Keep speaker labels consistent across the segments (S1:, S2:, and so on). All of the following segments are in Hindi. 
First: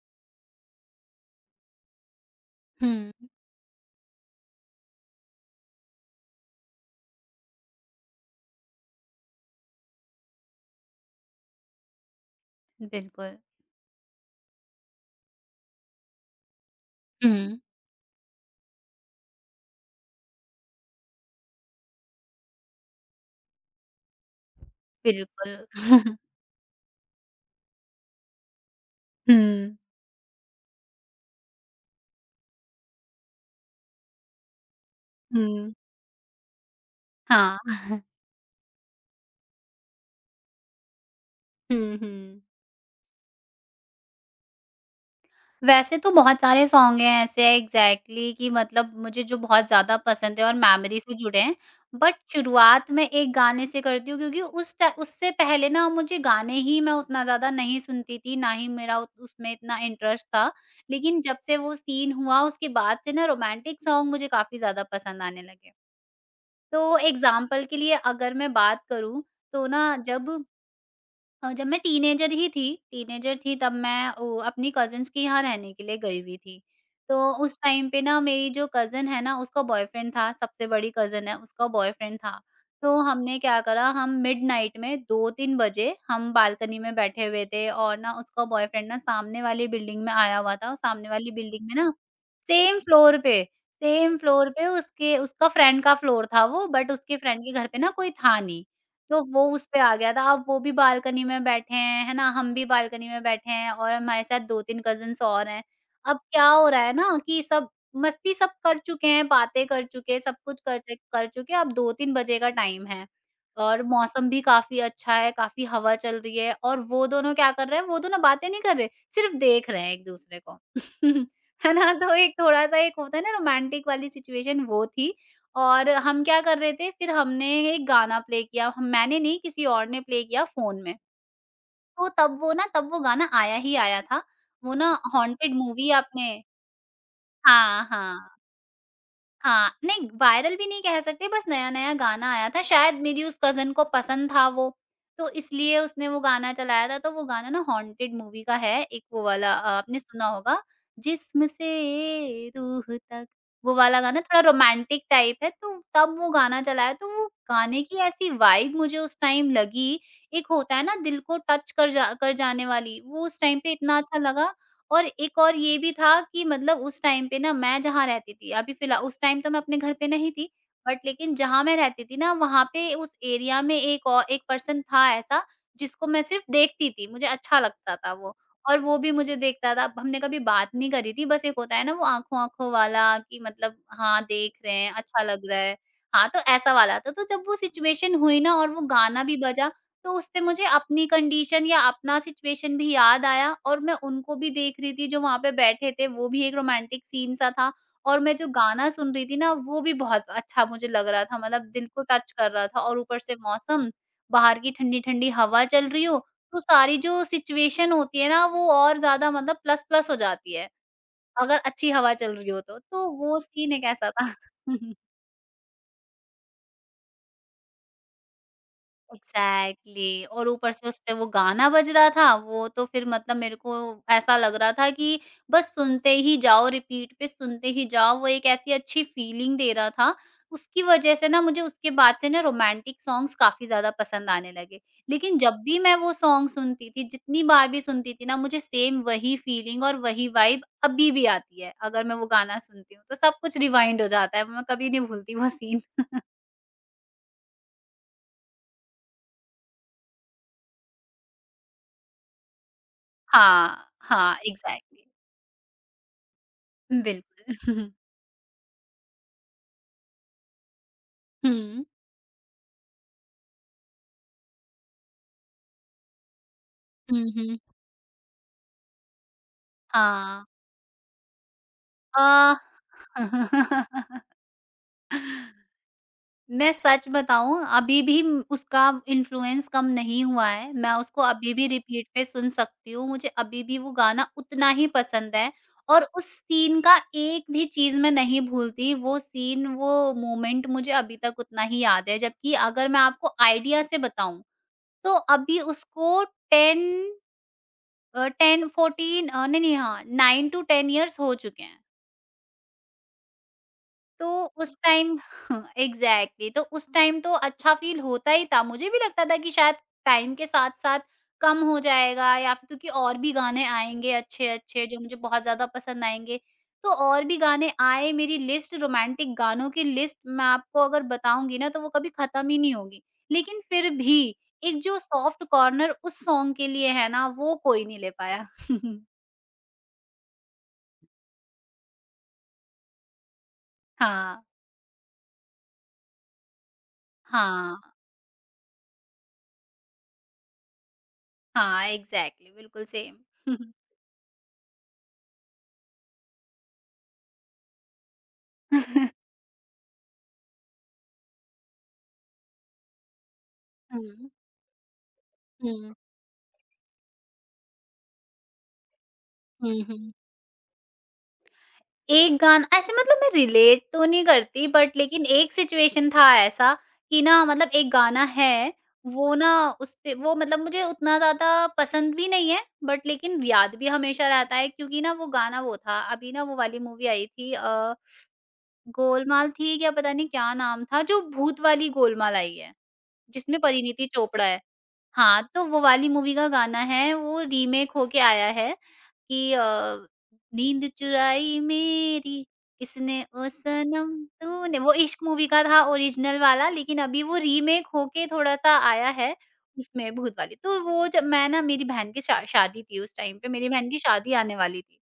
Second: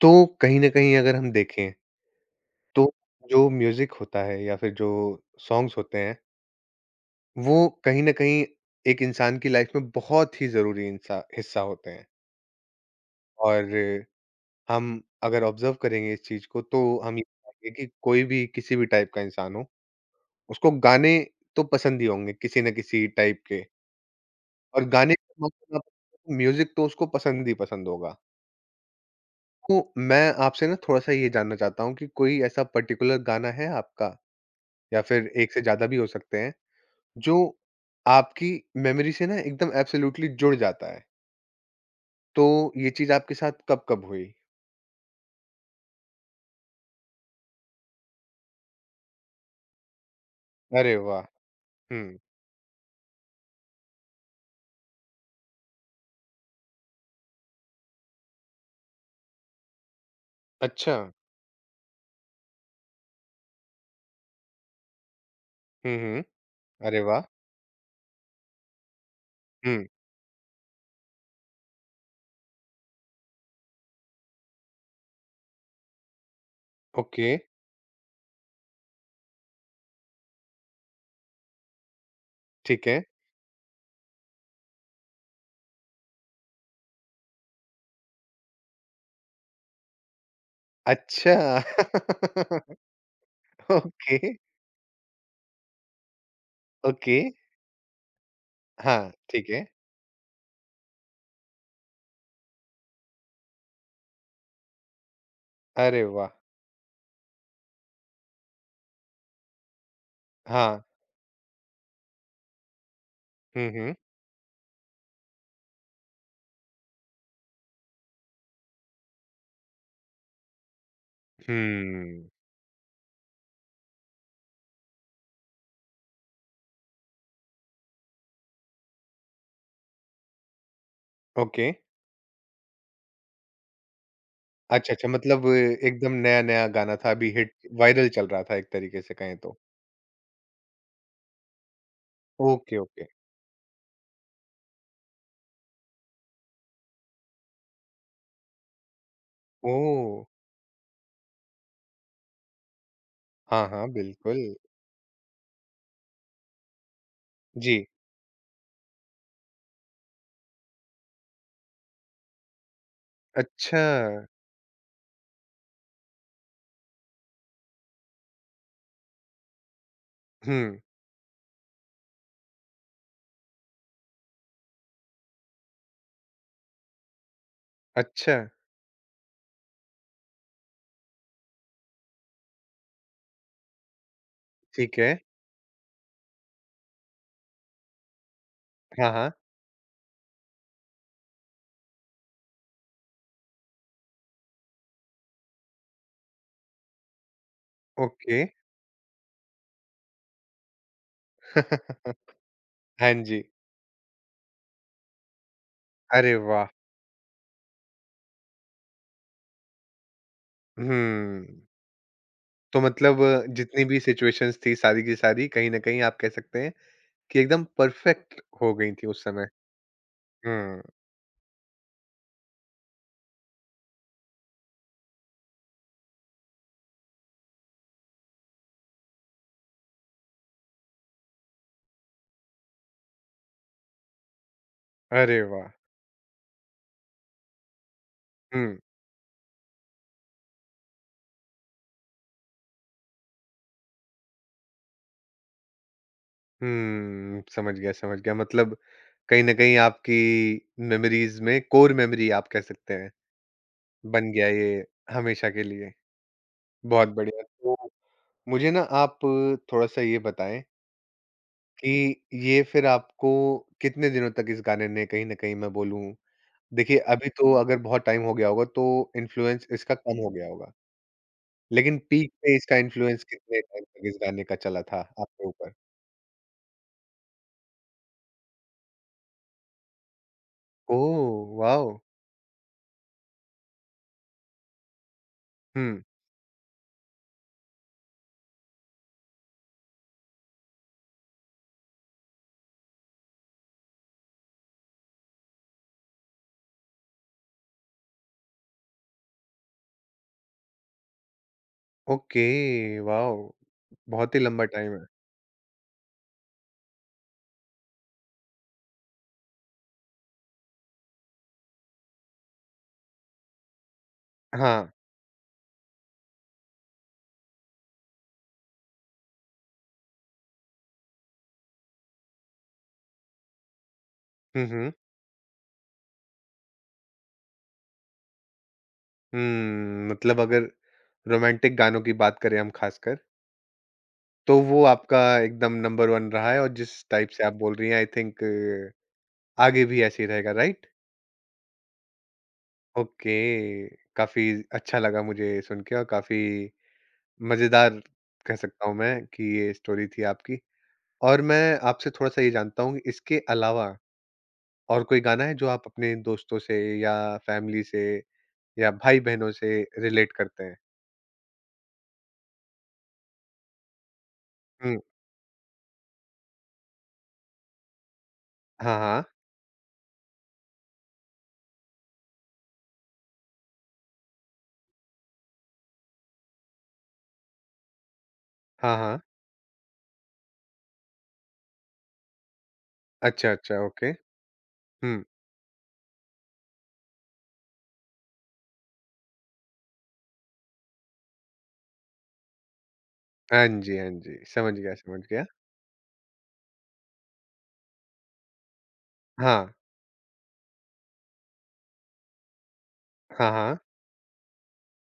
S1: तो कहीं न कहीं अगर हम देखें, तो
S2: हुँ,
S1: जो म्यूज़िक होता है या फिर जो सॉन्ग्स होते हैं, वो कहीं न कहीं एक इंसान की लाइफ़ में बहुत ही ज़रूरी इंसा हिस्सा होते हैं।
S2: बिल्कुल।
S1: और हम अगर ऑब्ज़र्व करेंगे इस चीज़ को तो हम ये
S2: हुँ।
S1: पाएँगे कि कोई भी किसी भी टाइप का इंसान हो, उसको गाने तो पसंद ही होंगे किसी न किसी टाइप के और गाने
S2: बिल्कुल।
S1: म्यूज़िक तो उसको पसंद ही पसंद होगा। तो
S2: हुँ,
S1: मैं आपसे ना थोड़ा-सा ये जानना चाहता हूँ कि कोई ऐसा पर्टिकुलर गाना है आपका? या फिर 1 से
S2: हुँ।
S1: ज़्यादा भी हो सकते हैं, जो
S2: हाँ।
S1: आपकी मेमोरी से ना एकदम एब्सोल्यूटली जुड़ जाता है।
S2: हुँ, हुँ।
S1: तो ये चीज़ आपके साथ कब-कब हुई?
S2: वैसे तो बहुत सारे सॉन्ग हैं ऐसे एग्ज़ैक्टली कि मतलब मुझे जो बहुत ज़्यादा पसंद है और
S1: अरे
S2: मेमोरी से
S1: वाह!
S2: जुड़े हैं। बट
S1: हुँ।
S2: शुरुआत मैं एक गाने से करती हूँ क्योंकि उस टा उससे पहले ना मुझे गाने ही मैं उतना ज़्यादा नहीं सुनती थी, ना ही मेरा उत उसमें इतना इंटरेस्ट था।
S1: अच्छा।
S2: लेकिन जब से वो सीन हुआ उसके बाद से ना रोमांटिक सॉन्ग मुझे काफ़ी ज़्यादा पसंद आने लगे।
S1: हुँ, हुँ।
S2: तो
S1: अरे वाह!
S2: एग्ज़ाम्पल के लिए अगर मैं बात करूँ, तो
S1: हुँ,
S2: ना जब जब मैं टीनेजर थी तब मैं अपनी कज़िन्स के यहाँ रहने के लिए गई हुई थी। तो
S1: ओके,
S2: उस टाइम पे ना मेरी जो कज़िन है ना उसका बॉयफ्रेंड था, सबसे बड़ी कज़िन है उसका बॉयफ्रेंड था।
S1: ठीक
S2: तो
S1: है।
S2: हमने क्या करा, हम मिडनाइट में 2-3 बजे हम बालकनी में बैठे हुए थे और ना उसका बॉयफ्रेंड ना सामने वाली बिल्डिंग में आया हुआ था और सामने वाली
S1: अच्छा।
S2: बिल्डिंग में ना सेम फ्लोर पे
S1: ओके,
S2: सेम फ्लोर पे उसके उसका फ्रेंड का फ्लोर था वो, बट उसके
S1: ओके।
S2: फ्रेंड के घर पे ना कोई था नहीं।
S1: हाँ,
S2: तो वो
S1: ठीक है।
S2: उस पे आ गया था, अब वो भी बालकनी में बैठे हैं, है ना? हम भी बालकनी में बैठे हैं और हमारे साथ 2-3 कज़िन्स और हैं।
S1: अरे
S2: अब
S1: वाह!
S2: क्या हो रहा है ना कि सब मस्ती सब कर चुके हैं, बातें कर चुके हैं, सब कुछ
S1: हाँ।
S2: कर चुके हैं, अब 2-3 बजे का टाइम है
S1: हुँ,
S2: और
S1: हुँ।
S2: मौसम भी काफ़ी अच्छा है, काफ़ी हवा चल रही है और वो दोनों क्या कर रहे हैं, वो दोनों बातें नहीं कर रहे, सिर्फ़ देख रहे हैं एक-दूसरे को। है ना? तो
S1: हम्म,
S2: एक थोड़ा-सा एक होता है ना रोमांटिक वाली सिचुएशन, वो थी और हम क्या कर रहे थे, फिर हमने एक गाना प्ले किया, हम मैंने नहीं किसी और ने प्ले किया फ़ोन में।
S1: ओके।
S2: तो तब वो गाना आया ही आया था। वो ना
S1: अच्छा, अच्छा मतलब
S2: हॉन्टेड मूवी
S1: एकदम
S2: आपने
S1: नया-नया गाना था, अभी हिट
S2: हाँ,
S1: वायरल चल
S2: हाँ।
S1: रहा था एक तरीके से कहें तो।
S2: हाँ, नहीं वायरल भी नहीं कह सकते, बस नया-नया गाना आया था,
S1: ओके,
S2: शायद
S1: ओके।
S2: मेरी उस कज़न को पसंद था वो, तो इसलिए उसने वो गाना चलाया था, तो वो गाना ना हॉन्टेड मूवी का है, एक वो वाला आपने
S1: ओह!
S2: सुना होगा, जिस्म से रूह तक,
S1: हाँ,
S2: वो
S1: हाँ,
S2: वाला गाना
S1: बिल्कुल।
S2: थोड़ा रोमांटिक टाइप है, तो तब वो गाना चलाया, तो वो
S1: जी,
S2: गाने की ऐसी वाइब मुझे उस टाइम लगी, एक होता है ना दिल को टच कर जाने वाली, वो उस टाइम पे
S1: अच्छा,
S2: इतना अच्छा लगा और एक और ये भी था कि मतलब उस टाइम पे ना मैं जहाँ रहती थी, अभी फिलहा उस टाइम तो मैं अपने घर पे नहीं थी,
S1: हुँ,
S2: बट लेकिन जहाँ मैं रहती थी ना वहाँ पे उस एरिया में एक पर्सन था ऐसा, जिसको मैं सिर्फ देखती थी, मुझे अच्छा लगता था
S1: अच्छा,
S2: वो और वो भी मुझे देखता था, हमने कभी बात नहीं करी थी, बस एक होता है ना वो आंखों आंखों वाला कि मतलब हाँ देख रहे हैं
S1: ठीक है।
S2: अच्छा लग रहा है। हाँ, तो ऐसा वाला था, तो जब वो सिचुएशन हुई ना और वो
S1: हाँ,
S2: गाना
S1: हाँ,
S2: भी बजा, तो उससे मुझे अपनी कंडीशन या अपना सिचुएशन भी याद आया और मैं उनको भी देख रही थी, जो वहाँ पे बैठे थे, वो भी एक रोमांटिक सीन सा था और मैं
S1: ओके।
S2: जो गाना सुन रही थी ना, वो भी बहुत अच्छा मुझे लग रहा था, मतलब दिल को टच कर रहा था और
S1: हाँ
S2: ऊपर से
S1: जी,
S2: मौसम, बाहर की ठंडी-ठंडी हवा चल रही हो,
S1: अरे
S2: तो
S1: वाह!
S2: सारी जो सिचुएशन होती है ना, वो और ज़्यादा मतलब प्लस-प्लस हो जाती है, अगर
S1: हुँ,
S2: अच्छी हवा चल रही हो तो।
S1: तो
S2: तो
S1: मतलब
S2: वो सीन
S1: जितनी
S2: एक
S1: भी
S2: ऐसा था।
S1: सिचुएशंस थी, सारी की सारी कहीं न कहीं आप कह सकते हैं कि एकदम परफ़ेक्ट हो गई थी उस समय।
S2: एग्ज़ैक्टली, और ऊपर
S1: हुँ,
S2: से उसपे वो गाना बज रहा था, वो तो फिर मतलब मेरे को ऐसा लग रहा था कि बस सुनते ही जाओ, रिपीट पे सुनते ही जाओ, वो एक ऐसी अच्छी फीलिंग दे रहा था। उसकी वजह से ना मुझे उसके बाद से ना रोमांटिक सॉन्ग्स काफ़ी ज़्यादा पसंद आने लगे। लेकिन
S1: अरे
S2: जब
S1: वाह!
S2: भी मैं वो सॉन्ग सुनती थी, जितनी बार भी सुनती थी ना, मुझे
S1: हुँ,
S2: सेम वही फीलिंग और वही वाइब अभी भी आती है, अगर मैं वो गाना सुनती हूँ, तो सब कुछ रिवाइंड हो जाता है, मैं कभी नहीं भूलती वो सीन।
S1: हुँ, समझ गया, समझ गया। मतलब कहीं न कहीं आपकी मेमोरीज़ में कोर मेमोरी आप कह सकते हैं,
S2: हाँ,
S1: बन
S2: हाँ,
S1: गया ये
S2: एग्ज़ैक्टली।
S1: हमेशा के लिए। बहुत बढ़िया, तो
S2: बिल्कुल।
S1: मुझे ना आप थोड़ा-सा ये बताएँ
S2: हुँ।
S1: कि ये फिर आपको कितने दिनों तक इस गाने ने कहीं न कहीं मैं बोलूँ देखिए अभी
S2: हुँ,
S1: तो
S2: हुँ।
S1: अगर बहुत टाइम हो गया होगा तो इन्फ्लुएंस इसका कम हो
S2: हाँ।
S1: गया होगा। लेकिन पीक पे
S2: अ,
S1: इसका इन्फ्लुएंस कितने टाइम तक इस गाने का चला था आपके ऊपर?
S2: मैं सच बताऊँ अभी भी उसका इन्फ्लुएंस कम नहीं हुआ है। मैं उसको
S1: ओह!
S2: अभी भी
S1: वॉव!
S2: रिपीट पे सुन सकती हूँ। मुझे अभी भी वो गाना उतना ही पसंद है
S1: हुँ,
S2: और उस सीन का एक भी चीज़ मैं नहीं भूलती। वो सीन, वो मोमेंट मुझे अभी तक उतना ही याद है। जबकि अगर मैं आपको आइडिया से बताऊँ, तो अभी उसको 10 अ, 10 14 अ, नहीं-नहीं हाँ, 9 टू 10 इयर्स हो चुके हैं।
S1: Okay wow!
S2: तो
S1: बहुत ही लंबा
S2: उस
S1: टाइम है।
S2: टाइम एग्ज़ैक्टली, तो उस टाइम तो अच्छा फ़ील होता ही था। मुझे भी लगता था कि शायद टाइम के साथ-साथ कम हो जाएगा या फिर क्योंकि और भी गाने आएँगे अच्छे-अच्छे
S1: हाँ।
S2: जो मुझे बहुत ज़्यादा पसंद आएँगे। तो और भी गाने आए, मेरी लिस्ट रोमांटिक गानों की लिस्ट मैं आपको अगर बताऊँगी ना तो वो कभी ख़त्म ही नहीं होगी। लेकिन फिर भी
S1: हुँ,
S2: एक
S1: हुँ।
S2: जो सॉफ्ट कॉर्नर उस सॉन्ग के लिए है ना, वो कोई नहीं ले पाया।
S1: हुँ, मतलब अगर रोमांटिक गानों की बात करें हम खासकर
S2: हाँ।
S1: तो वो आपका एकदम नंबर 1 रहा है और जिस टाइप से आप बोल
S2: हाँ,
S1: रही हैं आई थिंक आगे भी ऐसे ही रहेगा राइट?
S2: हाँ, एग्ज़ैक्टली, बिल्कुल सेम।
S1: ओके, काफ़ी अच्छा लगा मुझे सुन के और काफ़ी मज़ेदार कह सकता हूँ मैं कि ये स्टोरी थी आपकी। और मैं आपसे थोड़ा-सा ये जानता हूँ कि इसके अलावा
S2: हुँ,
S1: और कोई गाना है जो आप
S2: हुँ,
S1: अपने दोस्तों से या फैमिली से या भाई-बहनों से
S2: हुँ, हुँ।
S1: रिलेट करते हैं?
S2: एक गाना ऐसे मतलब मैं रिलेट तो नहीं करती,
S1: हुँ,
S2: बट लेकिन एक सिचुएशन था ऐसा कि ना मतलब एक गाना है,
S1: हाँ, हाँ।
S2: वो ना उसपे वो मतलब मुझे उतना ज़्यादा पसंद भी नहीं है, बट लेकिन याद भी हमेशा रहता है क्योंकि ना वो था, अभी ना वो वाली मूवी आई थी
S1: हाँ, हाँ।
S2: गोलमाल थी या पता नहीं क्या नाम था, जो भूत वाली गोलमाल आई है।
S1: अच्छा,
S2: जिसमें
S1: अच्छा,
S2: परिणीति
S1: ओके।
S2: चोपड़ा है।
S1: हुँ।
S2: हाँ, तो वो वाली मूवी का गाना है, वो रीमेक होके आया है कि नींद चुराई मेरी किसने ओ
S1: हाँ जी, हाँ
S2: सनम
S1: जी। समझ
S2: तूने, वो
S1: गया, समझ
S2: इश्क
S1: गया।
S2: मूवी का था ओरिजिनल वाला, लेकिन अभी वो रीमेक होके थोड़ा-सा आया है
S1: हाँ।
S2: उसमें भूत वाली। तो वो जब मैं ना मेरी बहन की शा शादी थी उस टाइम पे,
S1: हाँ,
S2: मेरी
S1: हाँ।
S2: बहन की शादी आने वाली थी।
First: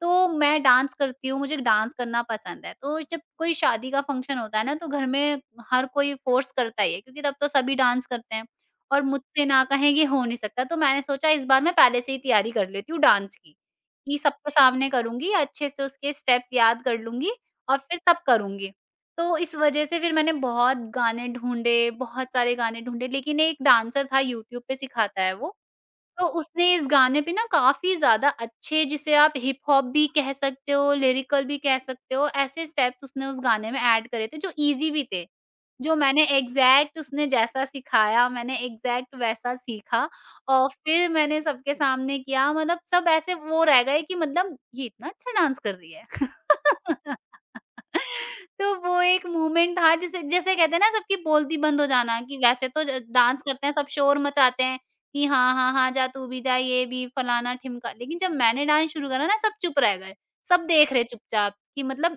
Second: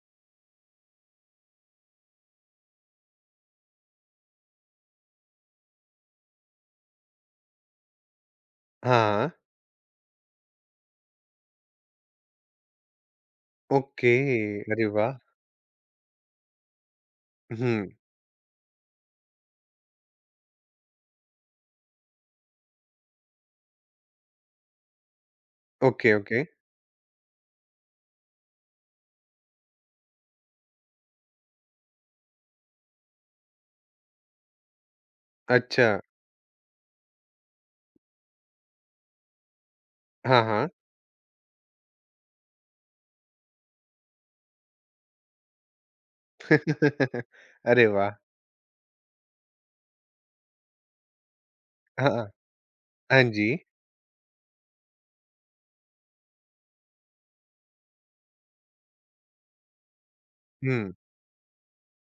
S2: तो मैं डांस करती हूँ, मुझे डांस करना पसंद है। तो जब कोई शादी का फंक्शन होता है ना, तो घर में हर कोई फ़ोर्स करता ही है क्योंकि तब तो सभी डांस करते हैं और
S1: हाँ,
S2: मुझसे ना कहें ये हो नहीं सकता। तो मैंने सोचा इस बार मैं पहले से ही तैयारी कर लेती हूँ डांस की,
S1: ओके,
S2: कि सबके
S1: अरे
S2: सामने
S1: वाह!
S2: करूँगी, अच्छे से उसके स्टेप्स याद कर लूँगी और
S1: हुँ,
S2: फिर तब करूँगी। तो इस वजह से फिर मैंने बहुत गाने ढूँढे, बहुत सारे गाने ढूँढे, लेकिन एक डांसर था यूट्यूब पे सिखाता है वो,
S1: ओके,
S2: तो
S1: ओके,
S2: उसने इस गाने पे ना काफ़ी ज़्यादा अच्छे, जिसे आप हिप हॉप भी कह सकते हो, लिरिकल भी कह सकते हो, ऐसे स्टेप्स उसने उस गाने में ऐड करे थे जो ईज़ी भी थे।
S1: अच्छा,
S2: जो मैंने एग्ज़ैक्ट, उसने जैसा सिखाया मैंने एग्ज़ैक्ट वैसा सीखा
S1: हाँ, हाँ।
S2: और फिर मैंने सबके सामने किया, मतलब सब ऐसे वो रह गए कि मतलब ये इतना अच्छा डांस कर रही है।
S1: अरे वाह!
S2: तो वो एक मोमेंट था, जिसे जैसे कहते हैं ना सबकी बोलती बंद हो
S1: हाँ,
S2: जाना कि वैसे तो ज
S1: हाँ
S2: डांस
S1: जी,
S2: करते हैं सब शोर मचाते हैं कि हाँ, हाँ, हाँ, जा तू भी जा, ये भी फलाना ढिमका। लेकिन जब मैंने डांस शुरू करा ना सब चुप रह गए। सब
S1: हुँ,
S2: देख रहे चुपचाप कि मतलब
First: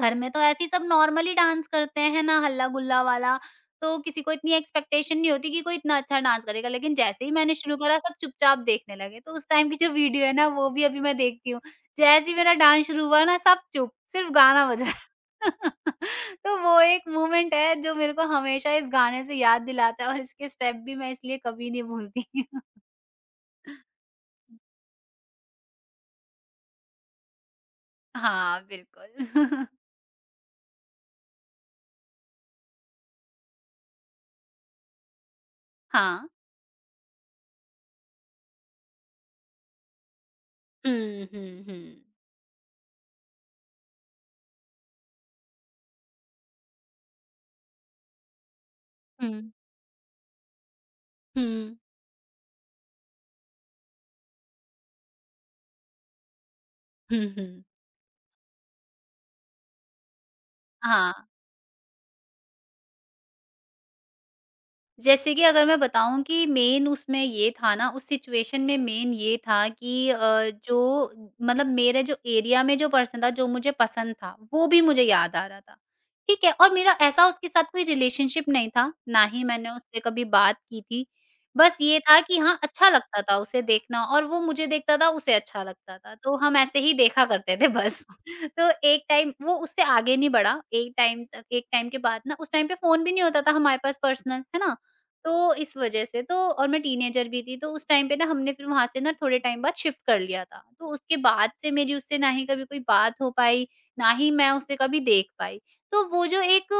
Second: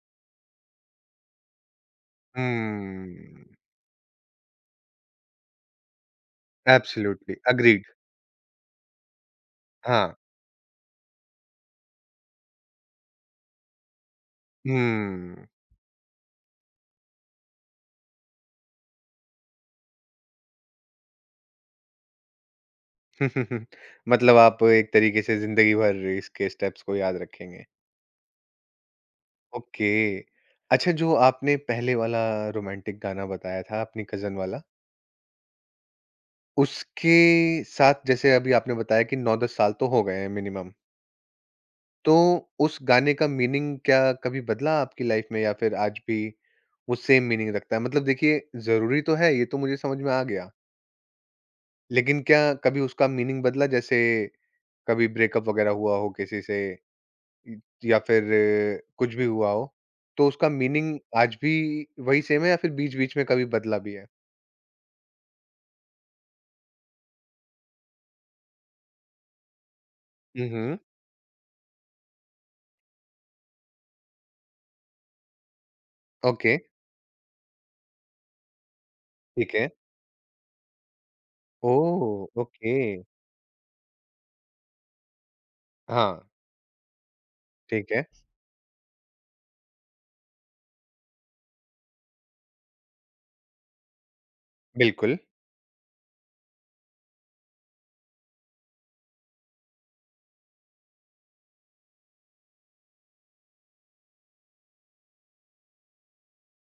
S2: घर में तो ऐसे ही सब नॉर्मली डांस करते हैं ना हल्ला-गुल्ला वाला,
S1: हुँ,
S2: तो किसी को इतनी एक्सपेक्टेशन नहीं होती कि कोई इतना अच्छा डांस करेगा। लेकिन जैसे ही
S1: एब्सोल्युटली,
S2: मैंने शुरू
S1: एग्रीड,
S2: करा सब चुपचाप देखने लगे। तो उस टाइम की जो
S1: हाँ,
S2: वीडियो है ना वो भी अभी मैं देखती हूँ। जैसे ही मेरा डांस शुरू हुआ ना सब चुप, सिर्फ गाना बजा।
S1: हुँ।
S2: तो वो एक मोमेंट है जो मेरे को हमेशा इस गाने से याद दिलाता है और इसके स्टेप भी मैं इसलिए कभी नहीं भूलती।
S1: मतलब आप एक तरीके से ज़िंदगी भर इसके स्टेप्स को याद रखेंगे,
S2: हाँ, बिल्कुल।
S1: ओके। अच्छा जो आपने पहले वाला रोमांटिक गाना बताया था, अपनी कज़न वाला,
S2: हाँ।
S1: उसके साथ जैसे अभी आपने बताया कि 9-10 साल तो हो गए हैं मिनिमम।
S2: हुँ, हुँ, हुँ।
S1: तो उस गाने का मीनिंग क्या कभी बदला आपकी लाइफ में या फिर आज भी वो सेम मीनिंग रखता है? मतलब देखिए ज़रूरी तो है ये
S2: हुँ।
S1: तो मुझे समझ में आ गया,
S2: हुँ,
S1: लेकिन क्या कभी उसका मीनिंग बदला जैसे कभी ब्रेकअप वगैरह हुआ हो किसी से
S2: हुँ,
S1: इ
S2: हुँ।
S1: या फिर कुछ भी हुआ हो, तो उसका मीनिंग
S2: हाँ।
S1: आज भी वही सेम है या फिर बीच-बीच में कभी बदला भी है?
S2: जैसे कि अगर मैं बताऊँ कि मेन उसमें ये था ना, उस सिचुएशन में मेन ये था कि
S1: हुँ, हुँ।
S2: जो मतलब मेरे जो एरिया में जो पर्सन था, जो मुझे पसंद था, वो भी मुझे याद आ रहा था। ठीक है?
S1: ओके,
S2: और मेरा ऐसा उसके साथ कोई रिलेशनशिप नहीं था, ना ही
S1: ठीक है।
S2: मैंने उससे कभी बात की थी। बस ये
S1: ओह!
S2: था कि हाँ,
S1: ओके।
S2: अच्छा लगता था उसे देखना और वो मुझे देखता था, उसे अच्छा लगता था।
S1: हाँ,
S2: तो हम ऐसे ही देखा करते थे
S1: ठीक है।
S2: बस। तो एक टाइम वो उससे आगे नहीं बढ़ा। एक टाइम के बाद ना उस टाइम पे फ़ोन भी नहीं होता था हमारे पास पर्सनल, है ना?
S1: बिल्कुल।
S2: तो इस वजह से तो और मैं टीनेजर भी थी, तो उस टाइम पे ना हमने फिर वहाँ से ना थोड़े टाइम बाद शिफ्ट कर लिया था। तो उसके बाद से मेरी उससे ना ही कभी कोई बात हो पाई, ना ही मैं उसे कभी देख पाई। तो वो जो एक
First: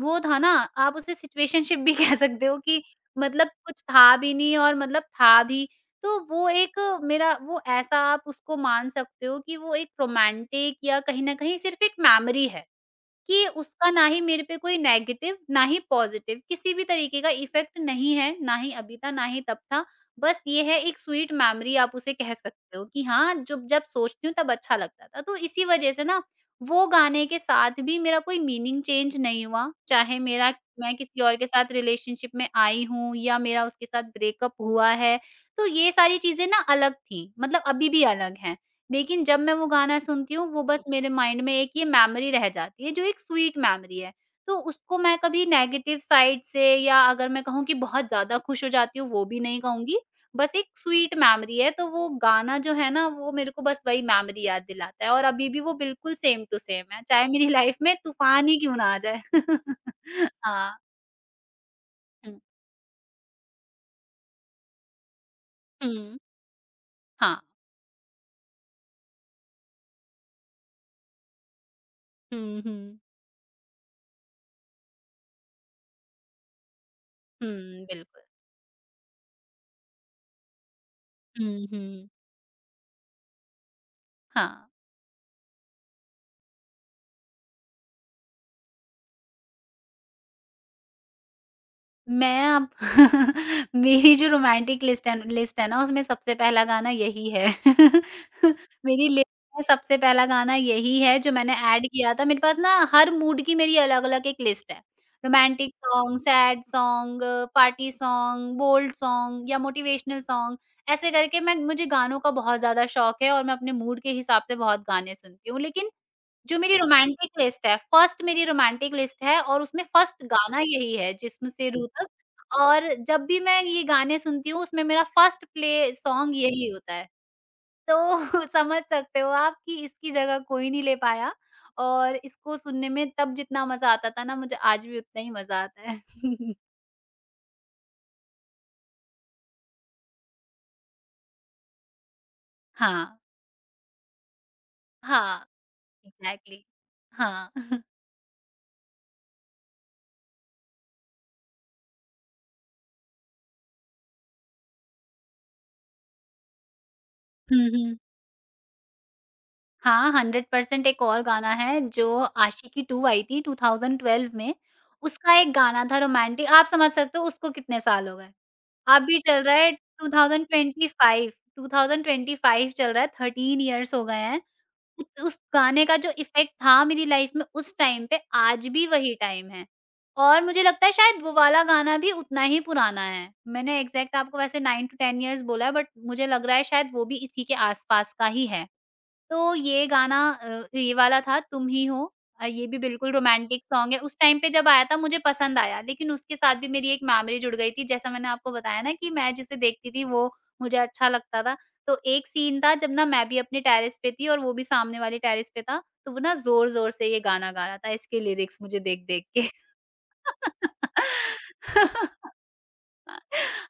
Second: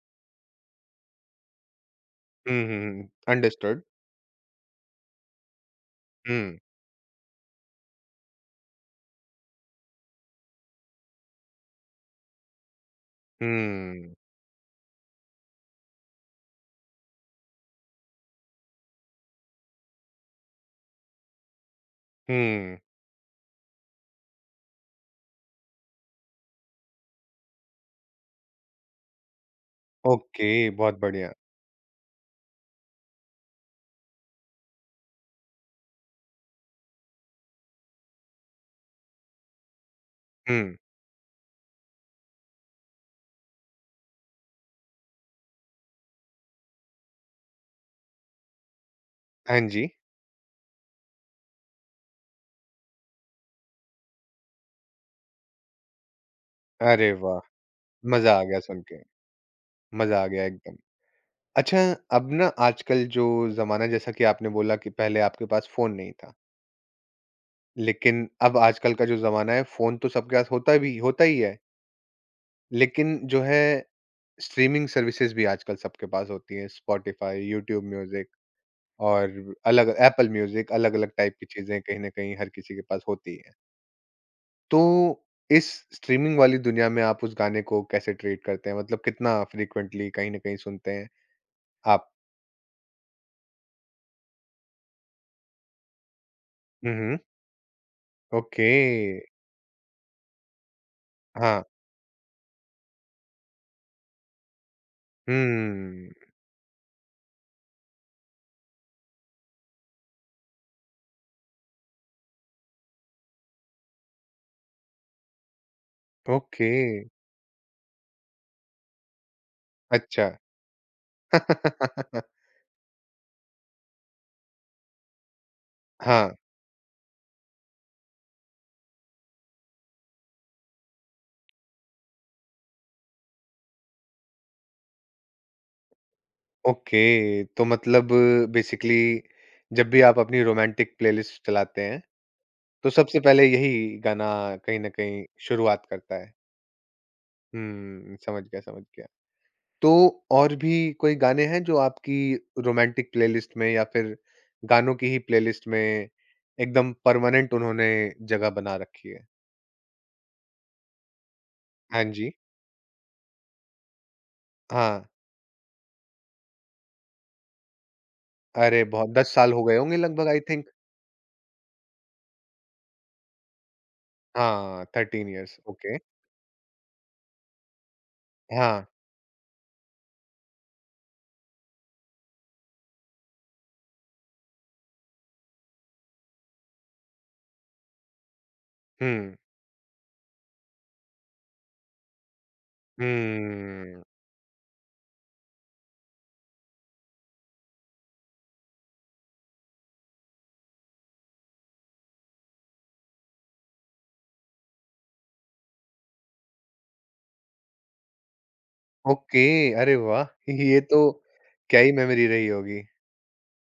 S2: वो था ना, आप उसे सिचुएशनशिप भी कह सकते
S1: हुँ,
S2: हो
S1: हुँ,
S2: कि
S1: हुँ।
S2: मतलब
S1: अंडरस्टूड।
S2: कुछ था भी नहीं और मतलब था भी। तो वो
S1: हुँ,
S2: एक मेरा वो ऐसा आप उसको मान सकते हो कि वो एक रोमांटिक या कहीं न कहीं सिर्फ़ एक मेमोरी है। कि उसका ना
S1: हुँ,
S2: ही मेरे पे कोई नेगेटिव, ना ही पॉज़िटिव किसी भी तरीके का इफ़ेक्ट नहीं है, ना ही अभी था, ना ही तब था। बस ये है एक स्वीट मेमोरी आप उसे कह सकते
S1: हुँ।
S2: हो कि हाँ, जब जब सोचती हूँ तब अच्छा लगता था। तो इसी वज़ह से ना वो गाने के साथ भी मेरा कोई मीनिंग चेंज नहीं हुआ। चाहे
S1: ओके,
S2: मेरा मैं
S1: बहुत
S2: किसी
S1: बढ़िया।
S2: और के साथ रिलेशनशिप में आई हूँ या मेरा उसके साथ ब्रेकअप हुआ है, तो ये सारी चीज़ें ना अलग थी, मतलब अभी भी अलग हैं। लेकिन जब मैं वो गाना सुनती हूँ, वो
S1: हुँ,
S2: बस मेरे माइंड में एक ये मेमोरी रह जाती है, जो एक स्वीट मेमोरी है। तो उसको मैं कभी नेगेटिव साइड से या अगर मैं कहूँ कि बहुत ज़्यादा खुश हो जाती हूँ, वो भी
S1: हाँ
S2: नहीं
S1: जी।
S2: कहूँगी। बस एक स्वीट मेमोरी है, तो वो गाना जो है ना, वो मेरे को बस वही मेमोरी याद दिलाता है और अभी भी वो बिल्कुल सेम टू सेम है,
S1: अरे
S2: चाहे
S1: वाह!
S2: मेरी लाइफ में
S1: मज़ा आ
S2: तूफ़ान ही
S1: गया
S2: क्यों
S1: सुन
S2: ना आ
S1: के,
S2: जाए।
S1: मज़ा आ गया एकदम।
S2: हाँ।
S1: अच्छा, अब
S2: हुँ,
S1: ना आजकल जो ज़माना जैसा कि आपने बोला कि पहले आपके पास फ़ोन नहीं
S2: हुँ,
S1: था,
S2: हाँ।
S1: लेकिन अब आजकल का जो ज़माना है फ़ोन तो सबके पास होता भी होता ही है,
S2: हुँ, हुँ,
S1: लेकिन जो है स्ट्रीमिंग सर्विसेज़ भी आजकल सबके पास होती हैं, स्पॉटिफ़ाई, यूट्यूब
S2: हुँ, बिल्कुल।
S1: म्यूज़िक और अलग एप्पल म्यूज़िक अलग-अलग टाइप की
S2: हुँ,
S1: चीज़ें कहीं
S2: हुँ,
S1: न कहीं हर किसी के पास होती हैं।
S2: हाँ।
S1: तो इस स्ट्रीमिंग वाली दुनिया में आप उस गाने को कैसे ट्रीट करते हैं? मतलब कितना फ्रीक्वेंटली कहीं न कहीं सुनते हैं आप?
S2: मैं आप मेरी जो रोमांटिक लिस्ट है ना उसमें सबसे पहला गाना
S1: हुँ, हुँ।
S2: यही है।
S1: ओके।
S2: मेरी लिस्ट में सबसे पहला गाना यही है जो मैंने
S1: हाँ।
S2: ऐड किया था। मेरे पास ना हर मूड की मेरी अलग-अलग एक लिस्ट है। Romantic
S1: hmm,
S2: song, sad song, party song, bold song या मोटिवेशनल सॉन्ग ऐसे करके मैं मुझे गानों का बहुत ज़्यादा शौक है और मैं अपने मूड के हिसाब से बहुत गाने सुनती हूँ। लेकिन जो
S1: ओके।
S2: मेरी रोमांटिक लिस्ट है, फर्स्ट मेरी रोमांटिक लिस्ट है और उसमें फर्स्ट
S1: अच्छा।
S2: गाना यही है, 'जिस्म से रूह तक' और जब भी मैं ये गाने सुनती हूँ, उसमें मेरा फर्स्ट प्ले
S1: हाँ,
S2: सॉन्ग यही होता है। तो समझ सकते हो आप कि इसकी जगह कोई नहीं ले पाया और इसको सुनने में तब जितना मज़ा आता था ना, मुझे आज भी उतना ही मज़ा आता है।
S1: ओके। तो मतलब बेसिकली जब भी आप अपनी रोमांटिक प्लेलिस्ट चलाते हैं, तो
S2: हाँ,
S1: सबसे पहले यही गाना कहीं न कहीं
S2: हाँ,
S1: शुरुआत करता है।
S2: एग्ज़ैक्टली। हाँ।
S1: हुँ, समझ गया, समझ गया। तो और भी कोई गाने हैं जो आपकी रोमांटिक प्लेलिस्ट में या फिर गानों की ही प्लेलिस्ट में एकदम परमानेंट
S2: हुँ,
S1: उन्होंने
S2: हुँ।
S1: जगह बना रखी है?
S2: हाँ, 100% एक और गाना है
S1: हाँ
S2: जो
S1: जी।
S2: आशिकी 2 आई थी 2012 में,
S1: हाँ।
S2: उसका एक गाना था रोमांटिक, आप समझ सकते हो उसको कितने साल हो गए।
S1: अरे बहुत
S2: अभी
S1: 10
S2: चल
S1: साल
S2: रहा
S1: हो
S2: है
S1: गए होंगे लगभग आई थिंक।
S2: 2025 2025 चल रहा है, 13 इयर्स हो गए हैं।
S1: हाँ,
S2: उत
S1: 13
S2: उस
S1: इयर्स
S2: गाने
S1: ओके।
S2: का जो इफ़ेक्ट था मेरी लाइफ़ में उस टाइम पे आज
S1: हाँ।
S2: भी वही टाइम है। और मुझे लगता है शायद वो वाला गाना भी उतना ही पुराना है। मैंने एग्ज़ैक्ट आपको वैसे 9 टू 10 इयर्स बोला है बट मुझे लग रहा है शायद वो भी इसी के आस-पास का ही है।
S1: हुँ।
S2: तो ये गाना, ये वाला था 'तुम ही हो', ये भी बिल्कुल रोमांटिक सॉन्ग है।
S1: हुँ।
S2: उस टाइम पे जब आया था मुझे पसंद आया, लेकिन उसके साथ भी मेरी एक मेमोरी जुड़ गई थी। जैसा मैंने आपको बताया ना कि मैं जिसे देखती थी वो मुझे अच्छा लगता था। तो एक सीन था जब ना मैं भी अपने टेरेस पे थी और वो भी सामने वाले टेरेस पे था। तो वो ना ज़ोर-ज़ोर से ये गाना गा रहा था इसके लिरिक्स मुझे देख-देख
S1: ओके,
S2: के।
S1: अरे वाह! ये तो क्या ही मेमोरी रही होगी।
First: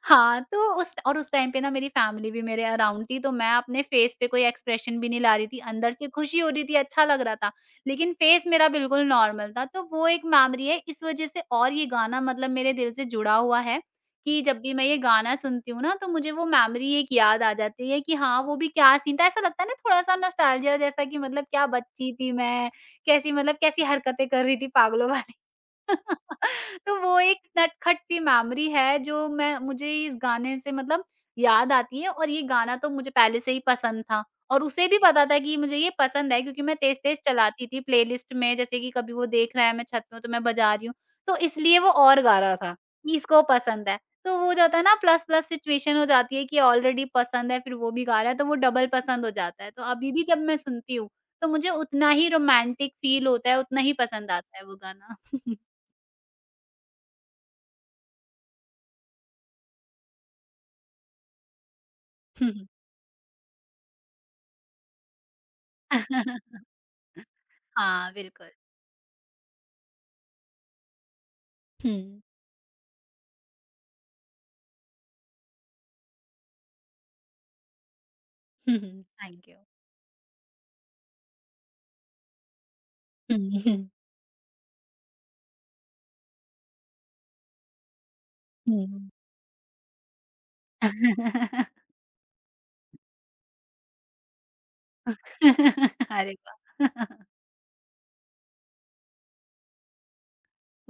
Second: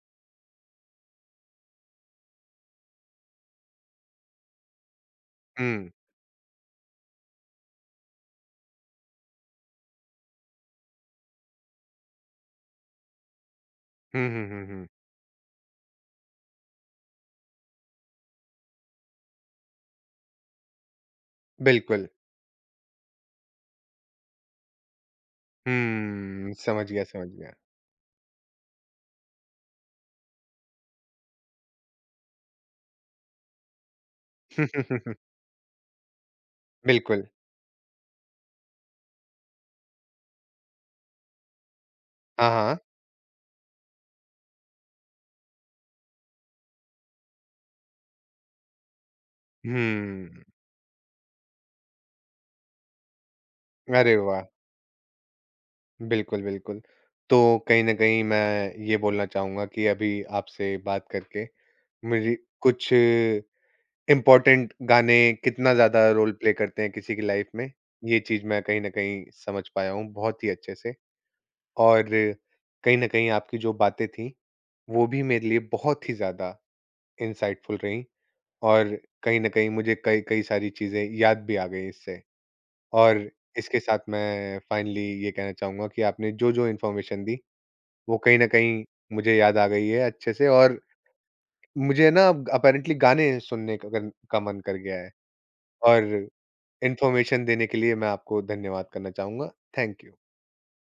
S2: हाँ, तो उस टाइम पे ना मेरी फैमिली भी मेरे अराउंड थी, तो मैं अपने फेस पे कोई एक्सप्रेशन भी नहीं ला रही थी,
S1: हुँ।
S2: अंदर से खुशी हो रही थी, अच्छा लग रहा था, लेकिन फेस मेरा बिल्कुल नॉर्मल था, तो वो एक मेमोरी है इस वज़ह से और ये गाना मतलब मेरे दिल से जुड़ा हुआ है,
S1: हुँ,
S2: कि
S1: हुँ,
S2: जब
S1: हुँ,
S2: भी मैं
S1: हुँ।
S2: ये गाना सुनती हूँ ना, तो मुझे वो मेमोरी एक याद आ जाती है कि हाँ, वो भी क्या सीन था, ऐसा लगता है ना थोड़ा-सा नॉस्टैल्जिया जैसा कि मतलब क्या
S1: बिल्कुल।
S2: बच्ची थी मैं, कैसी मतलब कैसी हरकतें कर रही थी पागलों वाली।
S1: हुँ, समझ
S2: तो
S1: गया,
S2: वो
S1: समझ
S2: एक
S1: गया।
S2: नटखट सी मेमोरी है जो मैं मुझे इस गाने से मतलब याद आती है और ये गाना तो मुझे पहले से ही पसंद था और उसे भी पता था कि मुझे ये पसंद है, क्योंकि मैं तेज-तेज
S1: बिल्कुल।
S2: चलाती थी प्लेलिस्ट में, जैसे कि कभी वो देख रहा है मैं छत में हूँ तो मैं बजा रही हूँ। तो इसलिए वो और गा
S1: हाँ,
S2: रहा था
S1: हाँ।
S2: कि इसको पसंद है। तो वो हो जाता है ना, प्लस-प्लस सिचुएशन हो जाती है कि ऑलरेडी पसंद है फिर वो भी गा रहा है तो वो डबल पसंद हो जाता है। तो अभी भी जब
S1: हुँ।
S2: मैं सुनती हूँ तो मुझे उतना ही रोमांटिक फील होता है, उतना ही
S1: अरे
S2: पसंद
S1: वाह!
S2: आता है वो गाना।
S1: बिल्कुल, बिल्कुल। तो कहीं न कहीं मैं ये बोलना चाहूँगा कि अभी आपसे बात करके मेरी
S2: हुँ, हुँ।
S1: कुछ इम्पोर्टेंट गाने कितना ज़्यादा रोल प्ले करते हैं किसी की लाइफ़ में,
S2: हाँ,
S1: ये चीज़
S2: बिल्कुल।
S1: मैं कहीं न कहीं समझ पाया हूँ बहुत ही अच्छे से।
S2: हुँ,
S1: और कहीं न कहीं आपकी जो बातें थीं, वो भी मेरे लिए बहुत ही ज़्यादा इंसाइटफुल रहीं
S2: हुँ,
S1: और
S2: हुँ,
S1: कहीं
S2: थैंक
S1: न
S2: यू।
S1: कहीं मुझे कई कई सारी चीज़ें याद भी आ गई इससे। और इसके
S2: हुँ,
S1: साथ मैं फाइनली ये कहना चाहूँगा कि आपने जो-जो इन्फॉर्मेशन दी वो कहीं न कहीं
S2: हुँ, हुँ।
S1: मुझे याद आ गई है अच्छे से और मुझे ना अब अपेरेंटली गाने सुनने का गन का मन कर गया है और
S2: अरे वाह!
S1: इन्फॉर्मेशन देने के लिए मैं आपको धन्यवाद करना चाहूँगा। Thank you.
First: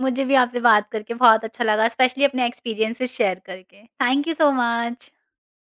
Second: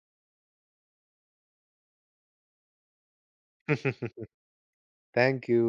S2: मुझे भी आपसे बात करके बहुत अच्छा लगा, स्पेशली अपने एक्सपीरियंसेस शेयर करके। Thank you so much.
S1: Thank you.